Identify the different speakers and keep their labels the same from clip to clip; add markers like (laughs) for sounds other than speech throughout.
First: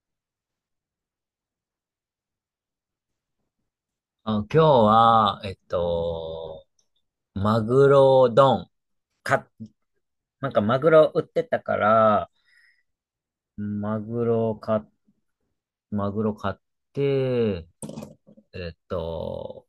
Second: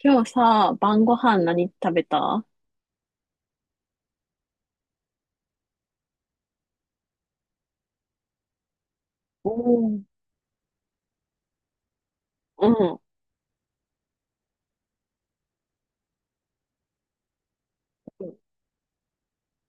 Speaker 1: 今日さ、晩ご飯何食べた？
Speaker 2: あ、今日は、マグロ丼。
Speaker 1: お
Speaker 2: か、
Speaker 1: ー。
Speaker 2: なんかマグロ売ってたから、
Speaker 1: うん。
Speaker 2: マグロ買っ、マグロ買って、えっと、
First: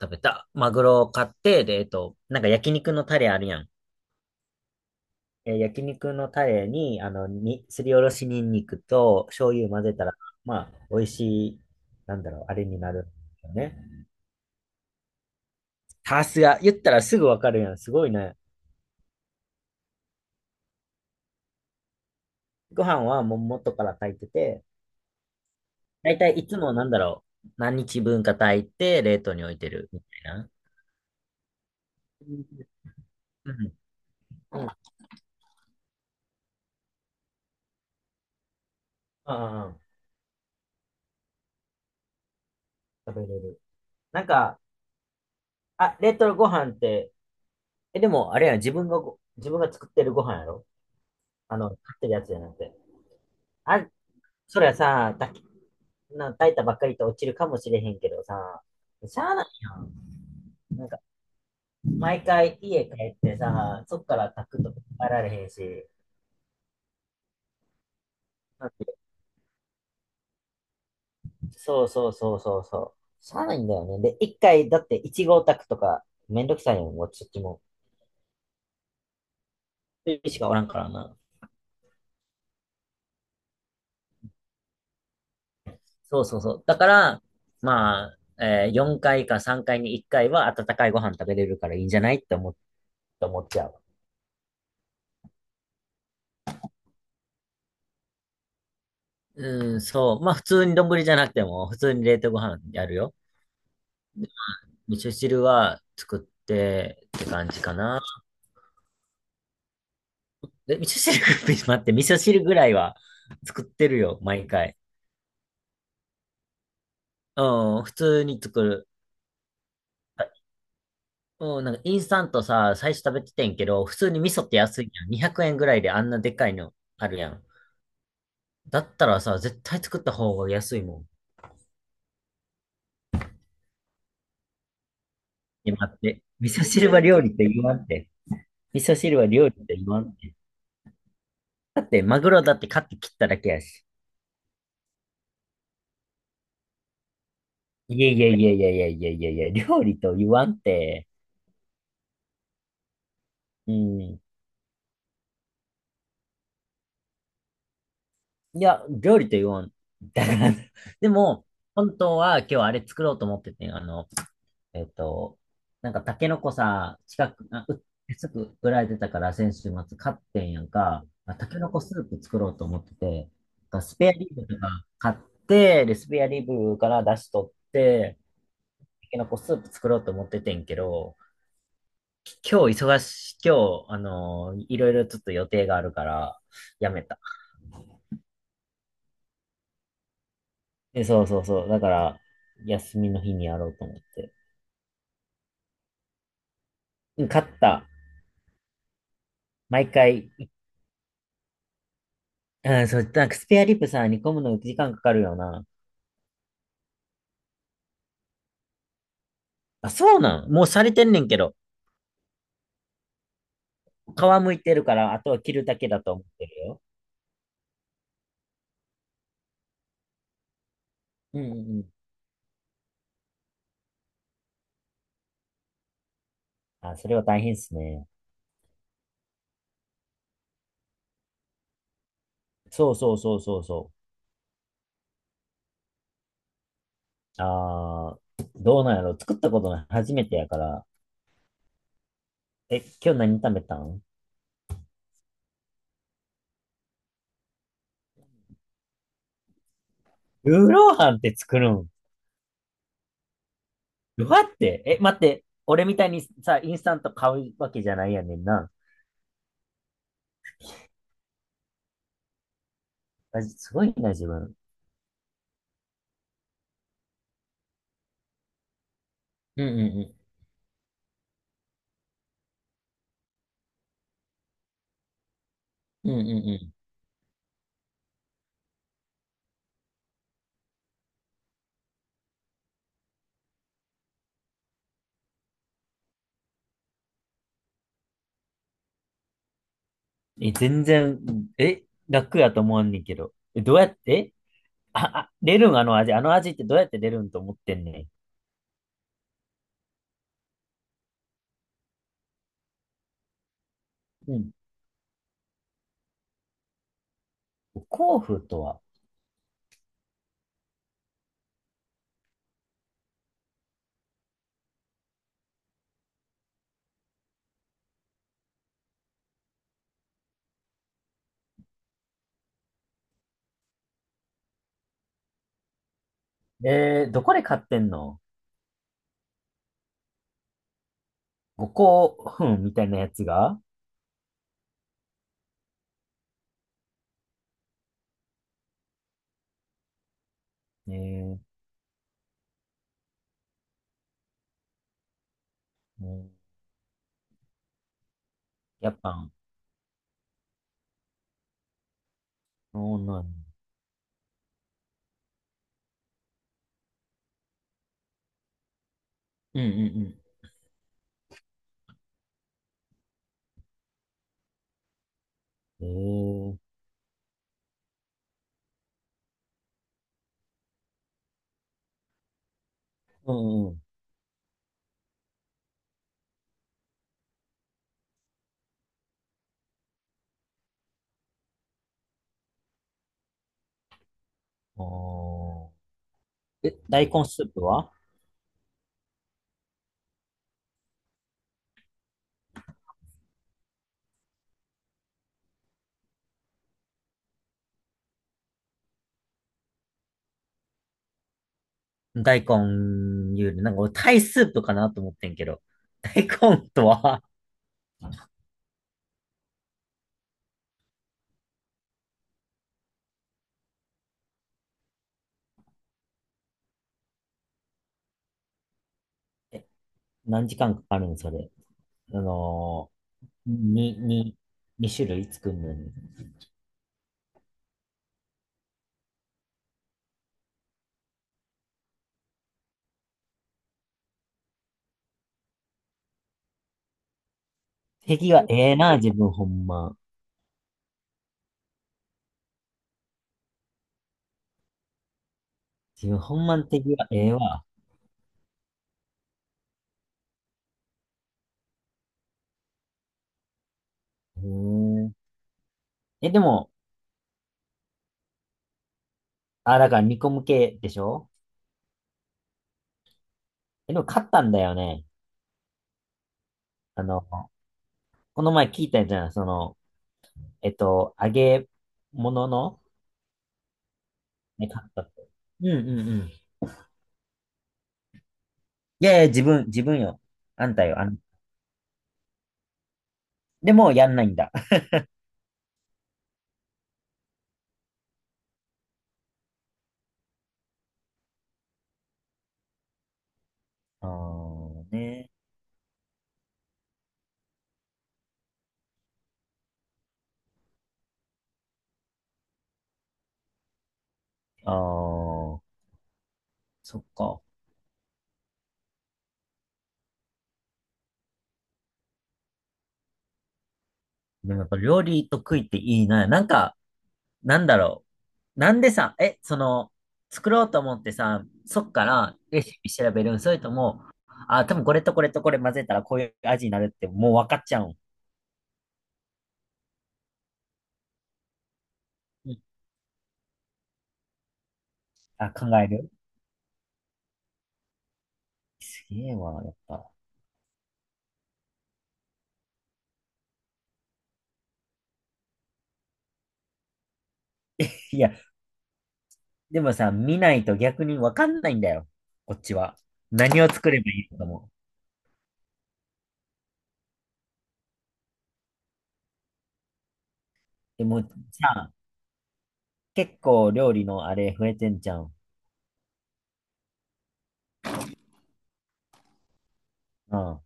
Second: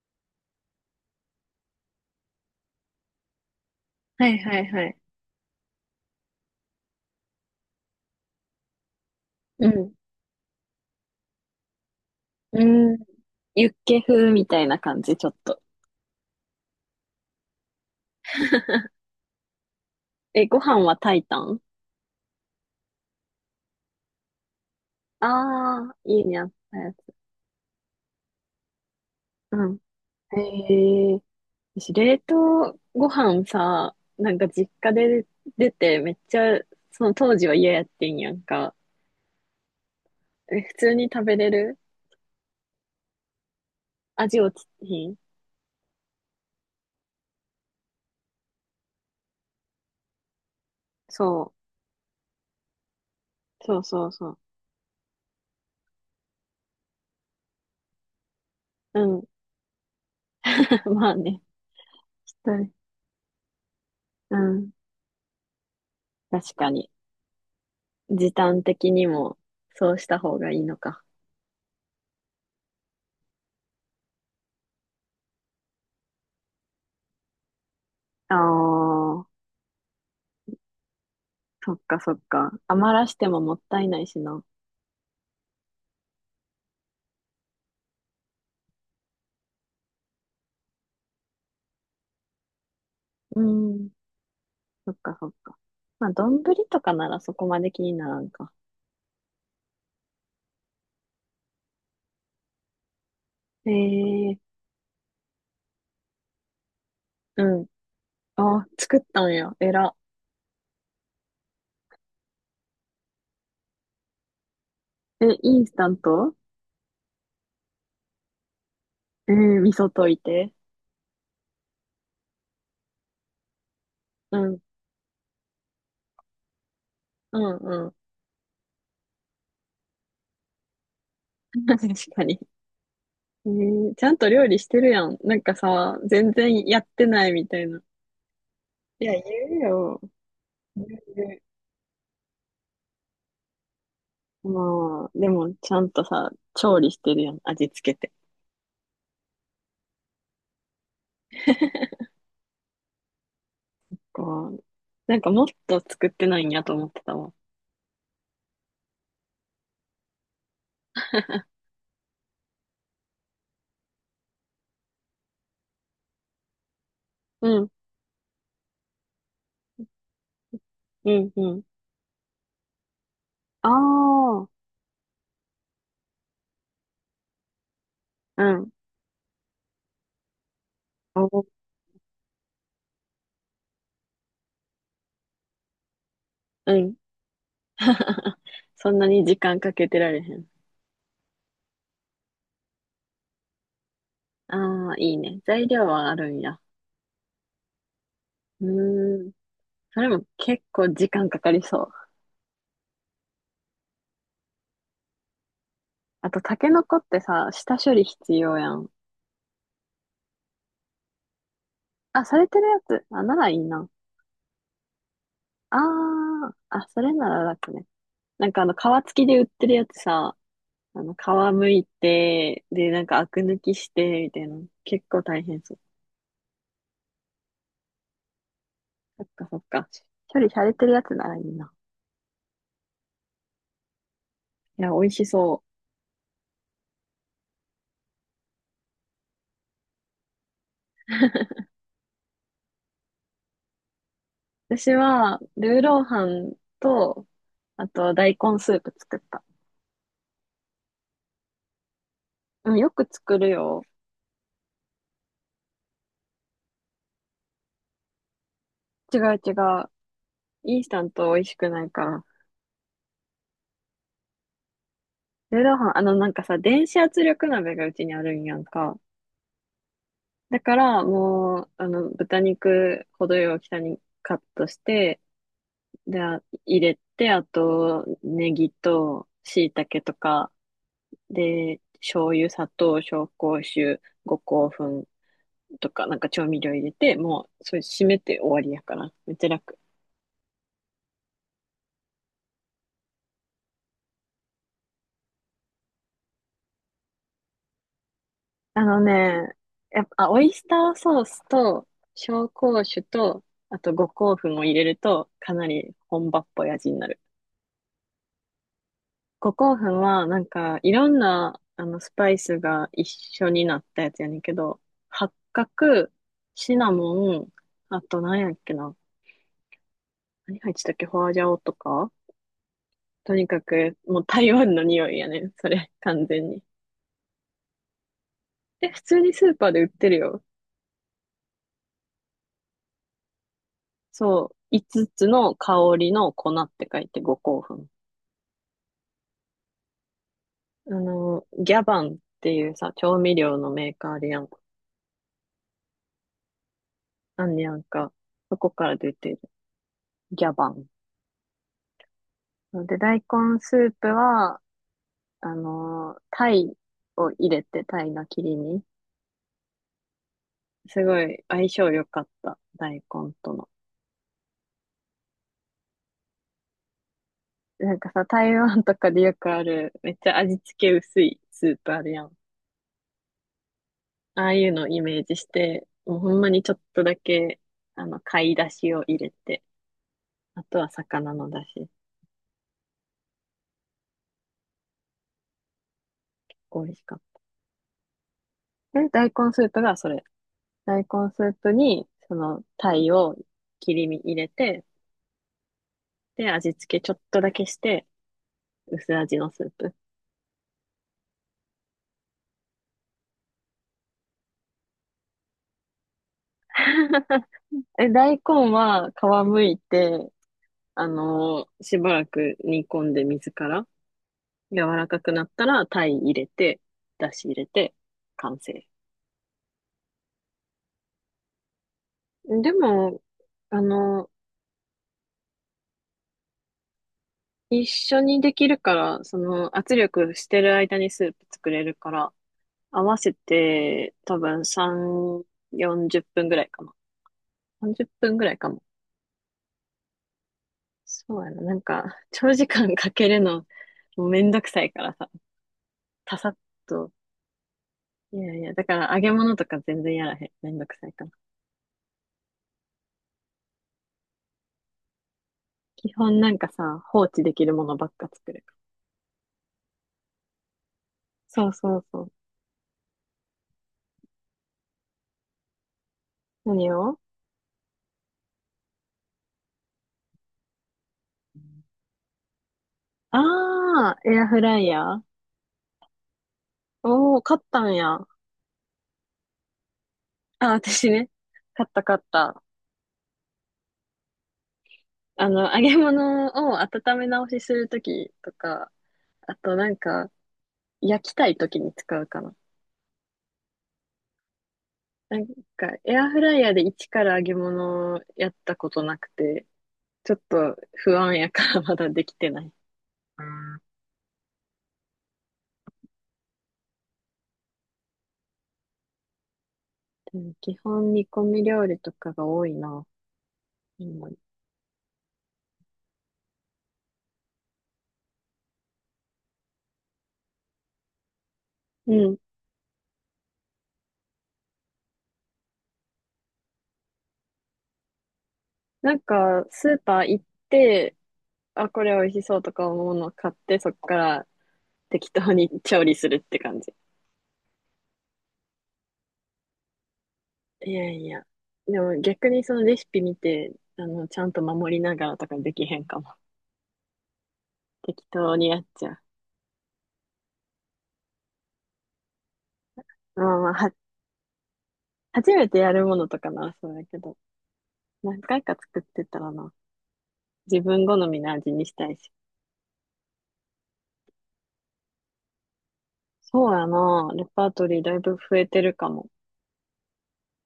Speaker 2: 食べた。マグロを買って、で、なんか焼肉のタレあるやん。
Speaker 1: はいはいはい。
Speaker 2: え、焼肉のタレに、すりおろしニンニクと醤
Speaker 1: う
Speaker 2: 油混
Speaker 1: ん。
Speaker 2: ぜたら、まあ、美味しい、なんだろう、あ
Speaker 1: う
Speaker 2: れにな
Speaker 1: ん。
Speaker 2: るよ
Speaker 1: ユッケ
Speaker 2: ね。
Speaker 1: 風みたいな感じ、ちょっと。
Speaker 2: さすが、言ったらすぐわかるやん。すごいね。
Speaker 1: え、ご飯は炊いたん？
Speaker 2: ご飯はもう元から炊いてて、
Speaker 1: ああー、
Speaker 2: だい
Speaker 1: いい
Speaker 2: た
Speaker 1: ね
Speaker 2: い
Speaker 1: あ
Speaker 2: い
Speaker 1: っ
Speaker 2: つも
Speaker 1: た
Speaker 2: なん
Speaker 1: や
Speaker 2: だ
Speaker 1: つ。
Speaker 2: ろう、何日分か炊いて冷凍に置い
Speaker 1: う
Speaker 2: て
Speaker 1: ん。
Speaker 2: るみたいな。
Speaker 1: へえ。私、冷凍ご飯
Speaker 2: うん。
Speaker 1: さ、なんか
Speaker 2: うん。
Speaker 1: 実家で出て、めっちゃ、その当時は嫌やってんやんか。
Speaker 2: ああ、
Speaker 1: え、普通に食べれる？
Speaker 2: 食べれる。なん
Speaker 1: 味落
Speaker 2: か、
Speaker 1: ちひん？
Speaker 2: あ、冷凍ご飯って、え、でも、あれやん、自分が作ってるご飯やろ。
Speaker 1: そ
Speaker 2: あの、買ってるやつじゃなくて。
Speaker 1: う。そう
Speaker 2: あ、
Speaker 1: そうそう。
Speaker 2: そりゃさ、炊き、な、炊いたばっかりと落ちるかもしれへんけどさ、
Speaker 1: う
Speaker 2: し
Speaker 1: ん。
Speaker 2: ゃあないやん。
Speaker 1: (laughs)
Speaker 2: なんか、
Speaker 1: まあね。
Speaker 2: 毎
Speaker 1: う
Speaker 2: 回
Speaker 1: ん。
Speaker 2: 家帰ってさ、そっから
Speaker 1: う
Speaker 2: 炊く
Speaker 1: ん。
Speaker 2: とか帰られへんし、
Speaker 1: 確かに。時短的にもそうした方がいいのか。
Speaker 2: そうそうそうそうそう。しゃあないんだよね。で、一回、だって1号宅とかめんどくさいよ、もうそっちも。
Speaker 1: ああ、
Speaker 2: 一人しかおらんからな。
Speaker 1: そっかそっか。余らしてももったいないしな。
Speaker 2: そうそうそう。だから、まあ、え4回か3回に1回は温かいご飯食べれるからいいんじゃないってって思
Speaker 1: う
Speaker 2: っちゃう。
Speaker 1: ん、そっかそっか。まあ、丼とかならそこまで気にならんか。
Speaker 2: うん、そう。まあ普通に丼じゃなくても、普通に冷凍ご飯やるよ。
Speaker 1: ええ。
Speaker 2: 味噌汁は作ってって
Speaker 1: う
Speaker 2: 感じ
Speaker 1: ん。
Speaker 2: かな。
Speaker 1: あ、作ったんや。えら。
Speaker 2: で、味噌汁、(laughs) 待って、味噌汁ぐらいは作ってるよ、毎回。
Speaker 1: え、インスタント？
Speaker 2: うん、普通に作る。
Speaker 1: ええ。味噌溶いて。
Speaker 2: うん、なんかインスタントさ、最初食べててんけど、普通に味
Speaker 1: う
Speaker 2: 噌って
Speaker 1: ん、
Speaker 2: 安いやん。200円ぐらいであんなでっかいのあるや
Speaker 1: う
Speaker 2: ん。
Speaker 1: ん、うん。
Speaker 2: だったらさ、絶対作った方が安いもん。
Speaker 1: (laughs) 確かに。ええ、ちゃんと料理してるやん。なんか
Speaker 2: え、待
Speaker 1: さ、
Speaker 2: って。
Speaker 1: 全
Speaker 2: 味
Speaker 1: 然
Speaker 2: 噌
Speaker 1: やっ
Speaker 2: 汁は
Speaker 1: て
Speaker 2: 料
Speaker 1: ない
Speaker 2: 理って
Speaker 1: みた
Speaker 2: 言
Speaker 1: い
Speaker 2: わ
Speaker 1: な。
Speaker 2: んって。味噌
Speaker 1: いや、
Speaker 2: 汁は料
Speaker 1: 言
Speaker 2: 理
Speaker 1: う
Speaker 2: って言わ
Speaker 1: よ。
Speaker 2: んって。
Speaker 1: 言う。
Speaker 2: だって、マグロだって買って切っただけやし。
Speaker 1: まあ、でも、ちゃんとさ、調理してるやん、味付け
Speaker 2: いや
Speaker 1: て。
Speaker 2: いやいやいやいやいやいやいや、料理と言わんって。うん。
Speaker 1: こう、なんかもっと作ってないんやと思ってたわ。
Speaker 2: いや、料理と言わん。だから、でも、本当は今日あれ作ろうと思っててん。あの、えっと、なんかタケノコさ、近く、
Speaker 1: う
Speaker 2: あ、
Speaker 1: ん、
Speaker 2: う、すぐ売られてたから先週末買ってんやんか、
Speaker 1: うん、
Speaker 2: あ、タ
Speaker 1: う
Speaker 2: ケ
Speaker 1: ん。
Speaker 2: ノコスープ作ろうと思ってて、
Speaker 1: あ
Speaker 2: なんかスペアリブ
Speaker 1: あ、
Speaker 2: とか買って、で、スペアリブから出し取って、
Speaker 1: うん、
Speaker 2: タケノコスープ作ろうと思っててんけど、
Speaker 1: お、
Speaker 2: 今日、あのーいろいろちょっと予定があるから、
Speaker 1: う
Speaker 2: や
Speaker 1: ん。
Speaker 2: めた。
Speaker 1: (laughs) そんなに時間かけてられへん。
Speaker 2: え、そうそうそう。だから、休みの日にやろうと思って。
Speaker 1: ああ、いいね。材料はあるんや。
Speaker 2: うん買った。
Speaker 1: うーん。
Speaker 2: 毎
Speaker 1: それも
Speaker 2: 回、
Speaker 1: 結構時間かかりそう。
Speaker 2: うん、そう、なんかスペアリブさ、煮込むの時間かかるよな。
Speaker 1: あと、タケノコってさ、下処理必要やん。
Speaker 2: あ、そうなんもうされてんねんけど、
Speaker 1: あ、されてるやつ。あ、ならいいな。
Speaker 2: 皮むいてるから、あとは切るだ
Speaker 1: あ
Speaker 2: けだと思ってる
Speaker 1: あ、
Speaker 2: よ。
Speaker 1: あ、それなら楽ね。なんかあの、皮付きで売ってるやつさ、あの、
Speaker 2: うん
Speaker 1: 皮
Speaker 2: うん
Speaker 1: む
Speaker 2: う
Speaker 1: い
Speaker 2: ん。
Speaker 1: て、で、なんかアク抜きして、みたいな。結構大変そう。
Speaker 2: あ、それは大変っすね。
Speaker 1: そっかそっか。処理されてるやつならいいな。
Speaker 2: そうそうそうそうそ
Speaker 1: いや、美味しそ
Speaker 2: う。あー、どうなんやろ作ったことない。初めてやから。え、今日何食べたん？
Speaker 1: う。私は、ルーローハンと、あと、大根スープ作った。
Speaker 2: ルーローハンって作るん？
Speaker 1: うん、よく作るよ。
Speaker 2: どうやって？え、待って。俺みたいにさ、インスタント買うわけじゃないやねんな。
Speaker 1: 違う違う。インスタント美味しくないから。
Speaker 2: あすごいな、自分。
Speaker 1: ルーローハン、あの、なんかさ、電子圧力鍋がうちにあるんやんか。
Speaker 2: うんう
Speaker 1: だから、もう、あの、豚肉、程よい大きさにカットして、
Speaker 2: んうん。
Speaker 1: で、
Speaker 2: うんうんうん。
Speaker 1: 入れて、あと、ネギと、椎茸とか、で、醤油、砂糖、紹興酒、五香粉とか、なんか調味料入れて、もう、それ締めて終わりやから。めっちゃ楽。
Speaker 2: え、全然、え、楽やと思わんねんけど。え、どうやって？あ、あレルンあの味、あの味ってどうやってレルンと思ってんね
Speaker 1: あのね、やっぱ、オイスターソースと、紹興酒と、あと五
Speaker 2: ん。う
Speaker 1: 香
Speaker 2: ん。
Speaker 1: 粉を入れると、かなり本場っぽい味になる。
Speaker 2: 五香粉とは？
Speaker 1: 五香粉は、なんか、いろんな、あの、スパイスが一緒になったやつやねんけど、八角、シナモン、あと何やっけな。何入ってたっけ？ホアジャオとか。とにかく、もう台湾の匂いやねん。それ、完全に。
Speaker 2: えー、どこで買ってんの？
Speaker 1: で、普通にスーパーで売ってるよ。
Speaker 2: 五香粉みたいなやつが？
Speaker 1: そう。5つつの香りの粉って書いて五香粉。あ
Speaker 2: えー、
Speaker 1: の、ギャバンっていうさ、調味料のメーカーあるやん。
Speaker 2: うん。
Speaker 1: あんねやんか。そこか
Speaker 2: や
Speaker 1: ら
Speaker 2: っ
Speaker 1: 出て
Speaker 2: ぱ、
Speaker 1: る。ギャバン。そう
Speaker 2: そ
Speaker 1: で、
Speaker 2: う
Speaker 1: 大
Speaker 2: なん？
Speaker 1: 根スープは、タイを入れて、タイの切り身。
Speaker 2: うんうん
Speaker 1: すごい相性良かった、大根との。
Speaker 2: うん。えー、
Speaker 1: なんかさ、台湾とかでよくある、めっちゃ味付け薄いスープあるやん。
Speaker 2: うんうん。
Speaker 1: ああいうのをイメージして、もうほんまにちょっとだけ、あの、貝だしを入れて、あとは魚のだ汁。
Speaker 2: おーえ、
Speaker 1: 美味し
Speaker 2: 大
Speaker 1: かっ
Speaker 2: 根スープは？
Speaker 1: た。え、大根スープがそれ。大根スープに、その、タイを切り身入れて、で、味付けちょっとだけして、薄味のスープ。
Speaker 2: 大根ゆで、なんか俺タイスープかなと思ってんけど。(laughs) 大根とは？
Speaker 1: (laughs) え、大根は皮むいて、しばらく煮込んで水から柔らかくなったら、鯛入れて、だし入れて、完成。
Speaker 2: え、何時間かかるんそれ。あ
Speaker 1: で
Speaker 2: の
Speaker 1: も、
Speaker 2: ー、
Speaker 1: あの
Speaker 2: 二種類作るのに。
Speaker 1: 一緒にできるから、その圧力してる間にスープ作れるから、合わせて多分3、40分ぐらいかな。30
Speaker 2: 敵
Speaker 1: 分ぐ
Speaker 2: は
Speaker 1: らいか
Speaker 2: ええ
Speaker 1: も。
Speaker 2: な、自分ほんま。
Speaker 1: そうやな。なんか、長時間かけるの、もうめんどくさいからさ、
Speaker 2: 自分ほ
Speaker 1: パ
Speaker 2: ん
Speaker 1: サッ
Speaker 2: まの敵は
Speaker 1: と。
Speaker 2: ええわ。
Speaker 1: いやいや、だから揚げ物とか全然やらへん。めんどくさいから。
Speaker 2: へえ。
Speaker 1: 基
Speaker 2: え、で
Speaker 1: 本なんか
Speaker 2: も、
Speaker 1: さ、放置できるものばっか作る。
Speaker 2: あ、だから煮込む系でしょ？
Speaker 1: そうそうそう。
Speaker 2: え、でも勝ったんだよね。
Speaker 1: 何
Speaker 2: あ
Speaker 1: を？
Speaker 2: の、この前聞いたじゃん。その、揚げ物の、
Speaker 1: ああー、エアフ
Speaker 2: ね、
Speaker 1: ラ
Speaker 2: 勝
Speaker 1: イ
Speaker 2: った
Speaker 1: ヤ
Speaker 2: っ
Speaker 1: ー？
Speaker 2: て。うんうんうん。
Speaker 1: おー、買ったんや。あ、
Speaker 2: いやいや、自分よ。あんたよ。あ
Speaker 1: 私
Speaker 2: ん、
Speaker 1: ね。買った買った。
Speaker 2: でも、やんないんだ。
Speaker 1: あの、揚げ物を温め直しするときとか、あとなんか、焼きたいときに使うかな。
Speaker 2: (laughs) あーね。
Speaker 1: なんか、エアフライヤーで一から揚げ物をやったことなくて、ちょっと不安やからまだできてない。
Speaker 2: あー、そっか。
Speaker 1: うん。基本煮込み料理とかが多いな。今。
Speaker 2: でもやっぱ料理と食いっていいな。なんか、なんだろう。なんでさ、え、その、作ろうと思ってさ、そっか
Speaker 1: う
Speaker 2: ら
Speaker 1: ん。
Speaker 2: レシピ調べるん？それとも、あ、多分これとこれとこれ混ぜたらこういう味になるってもう分かっちゃうん？
Speaker 1: なんか、スーパー行って、あ、これ美味し
Speaker 2: う
Speaker 1: そ
Speaker 2: ん。
Speaker 1: うとか思うのを買って、そっから適
Speaker 2: あ、
Speaker 1: 当
Speaker 2: 考
Speaker 1: に (laughs)
Speaker 2: え
Speaker 1: 調
Speaker 2: る。
Speaker 1: 理するって感じ。
Speaker 2: すげえわ、やっぱ。
Speaker 1: いやいや。でも逆にそのレシピ見て、あの、ちゃんと守りながらとかできへんかも。
Speaker 2: い
Speaker 1: 適
Speaker 2: や、
Speaker 1: 当にやっちゃ
Speaker 2: でもさ、見ないと逆に分かんないんだよ。こっちは。
Speaker 1: う。まあ
Speaker 2: 何
Speaker 1: ま
Speaker 2: を
Speaker 1: あ、
Speaker 2: 作ればいいのかも。
Speaker 1: 初めてやるものとかな、そうだけど。何回か作ってたらな。自
Speaker 2: で
Speaker 1: 分好
Speaker 2: も
Speaker 1: みの味に
Speaker 2: さ、
Speaker 1: したいし。
Speaker 2: 結構料理のあれ増えてんじゃん。
Speaker 1: そうやな。レパートリーだいぶ増えてるかも。
Speaker 2: うん。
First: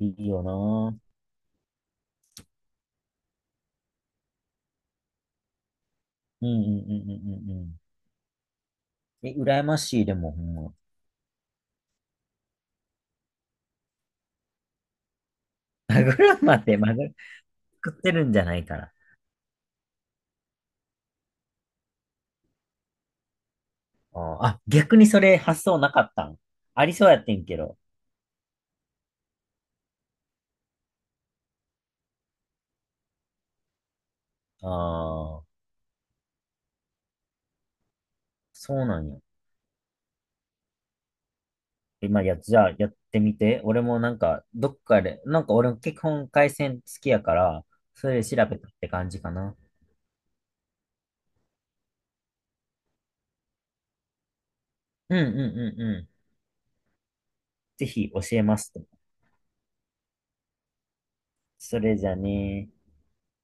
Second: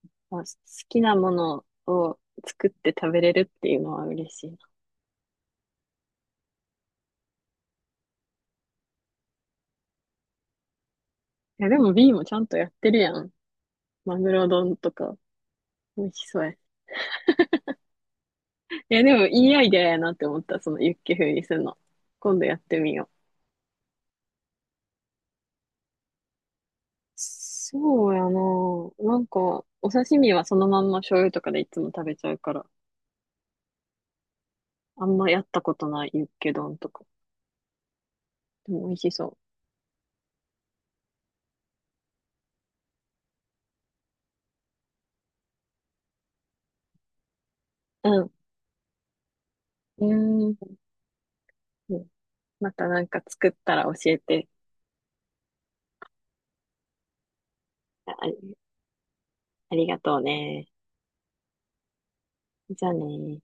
Speaker 2: いい
Speaker 1: 好
Speaker 2: よな。
Speaker 1: きなものを作って食べれるっていうのは嬉しいな。
Speaker 2: うんうんうんうんうんうん。え、羨ましい、でもほんま。
Speaker 1: いや、でも B もちゃんとやってるやん。マグロ丼とか、
Speaker 2: (laughs) マ
Speaker 1: 美味
Speaker 2: グ
Speaker 1: し
Speaker 2: ロ
Speaker 1: そうや。い
Speaker 2: まで、マグ作ってるんじゃないかな。
Speaker 1: や、でもいいアイデアやなって思った、そのユッケ風にするの。今度やってみよう。
Speaker 2: あーあ、逆にそれ発想なかったん？ありそうやってんけど。
Speaker 1: そうやな。なんか、お刺身はそのまんま醤油とかでいつも食べちゃうから、あんまや
Speaker 2: ああ、
Speaker 1: ったことないユッケ丼とか。で
Speaker 2: そう
Speaker 1: も美味
Speaker 2: なん
Speaker 1: し
Speaker 2: や。
Speaker 1: そ
Speaker 2: 今や、じゃあやってみて。俺もなんか、どっかで、なんか俺も結婚回線好きやから、それ
Speaker 1: う。
Speaker 2: で
Speaker 1: う
Speaker 2: 調べたって感じかな。
Speaker 1: ん。うーん。またなんか作ったら教えて。
Speaker 2: うんうんうんうん。ぜひ教えま
Speaker 1: あ、
Speaker 2: すと。
Speaker 1: ありがとうね。
Speaker 2: それじゃね。
Speaker 1: じゃあね。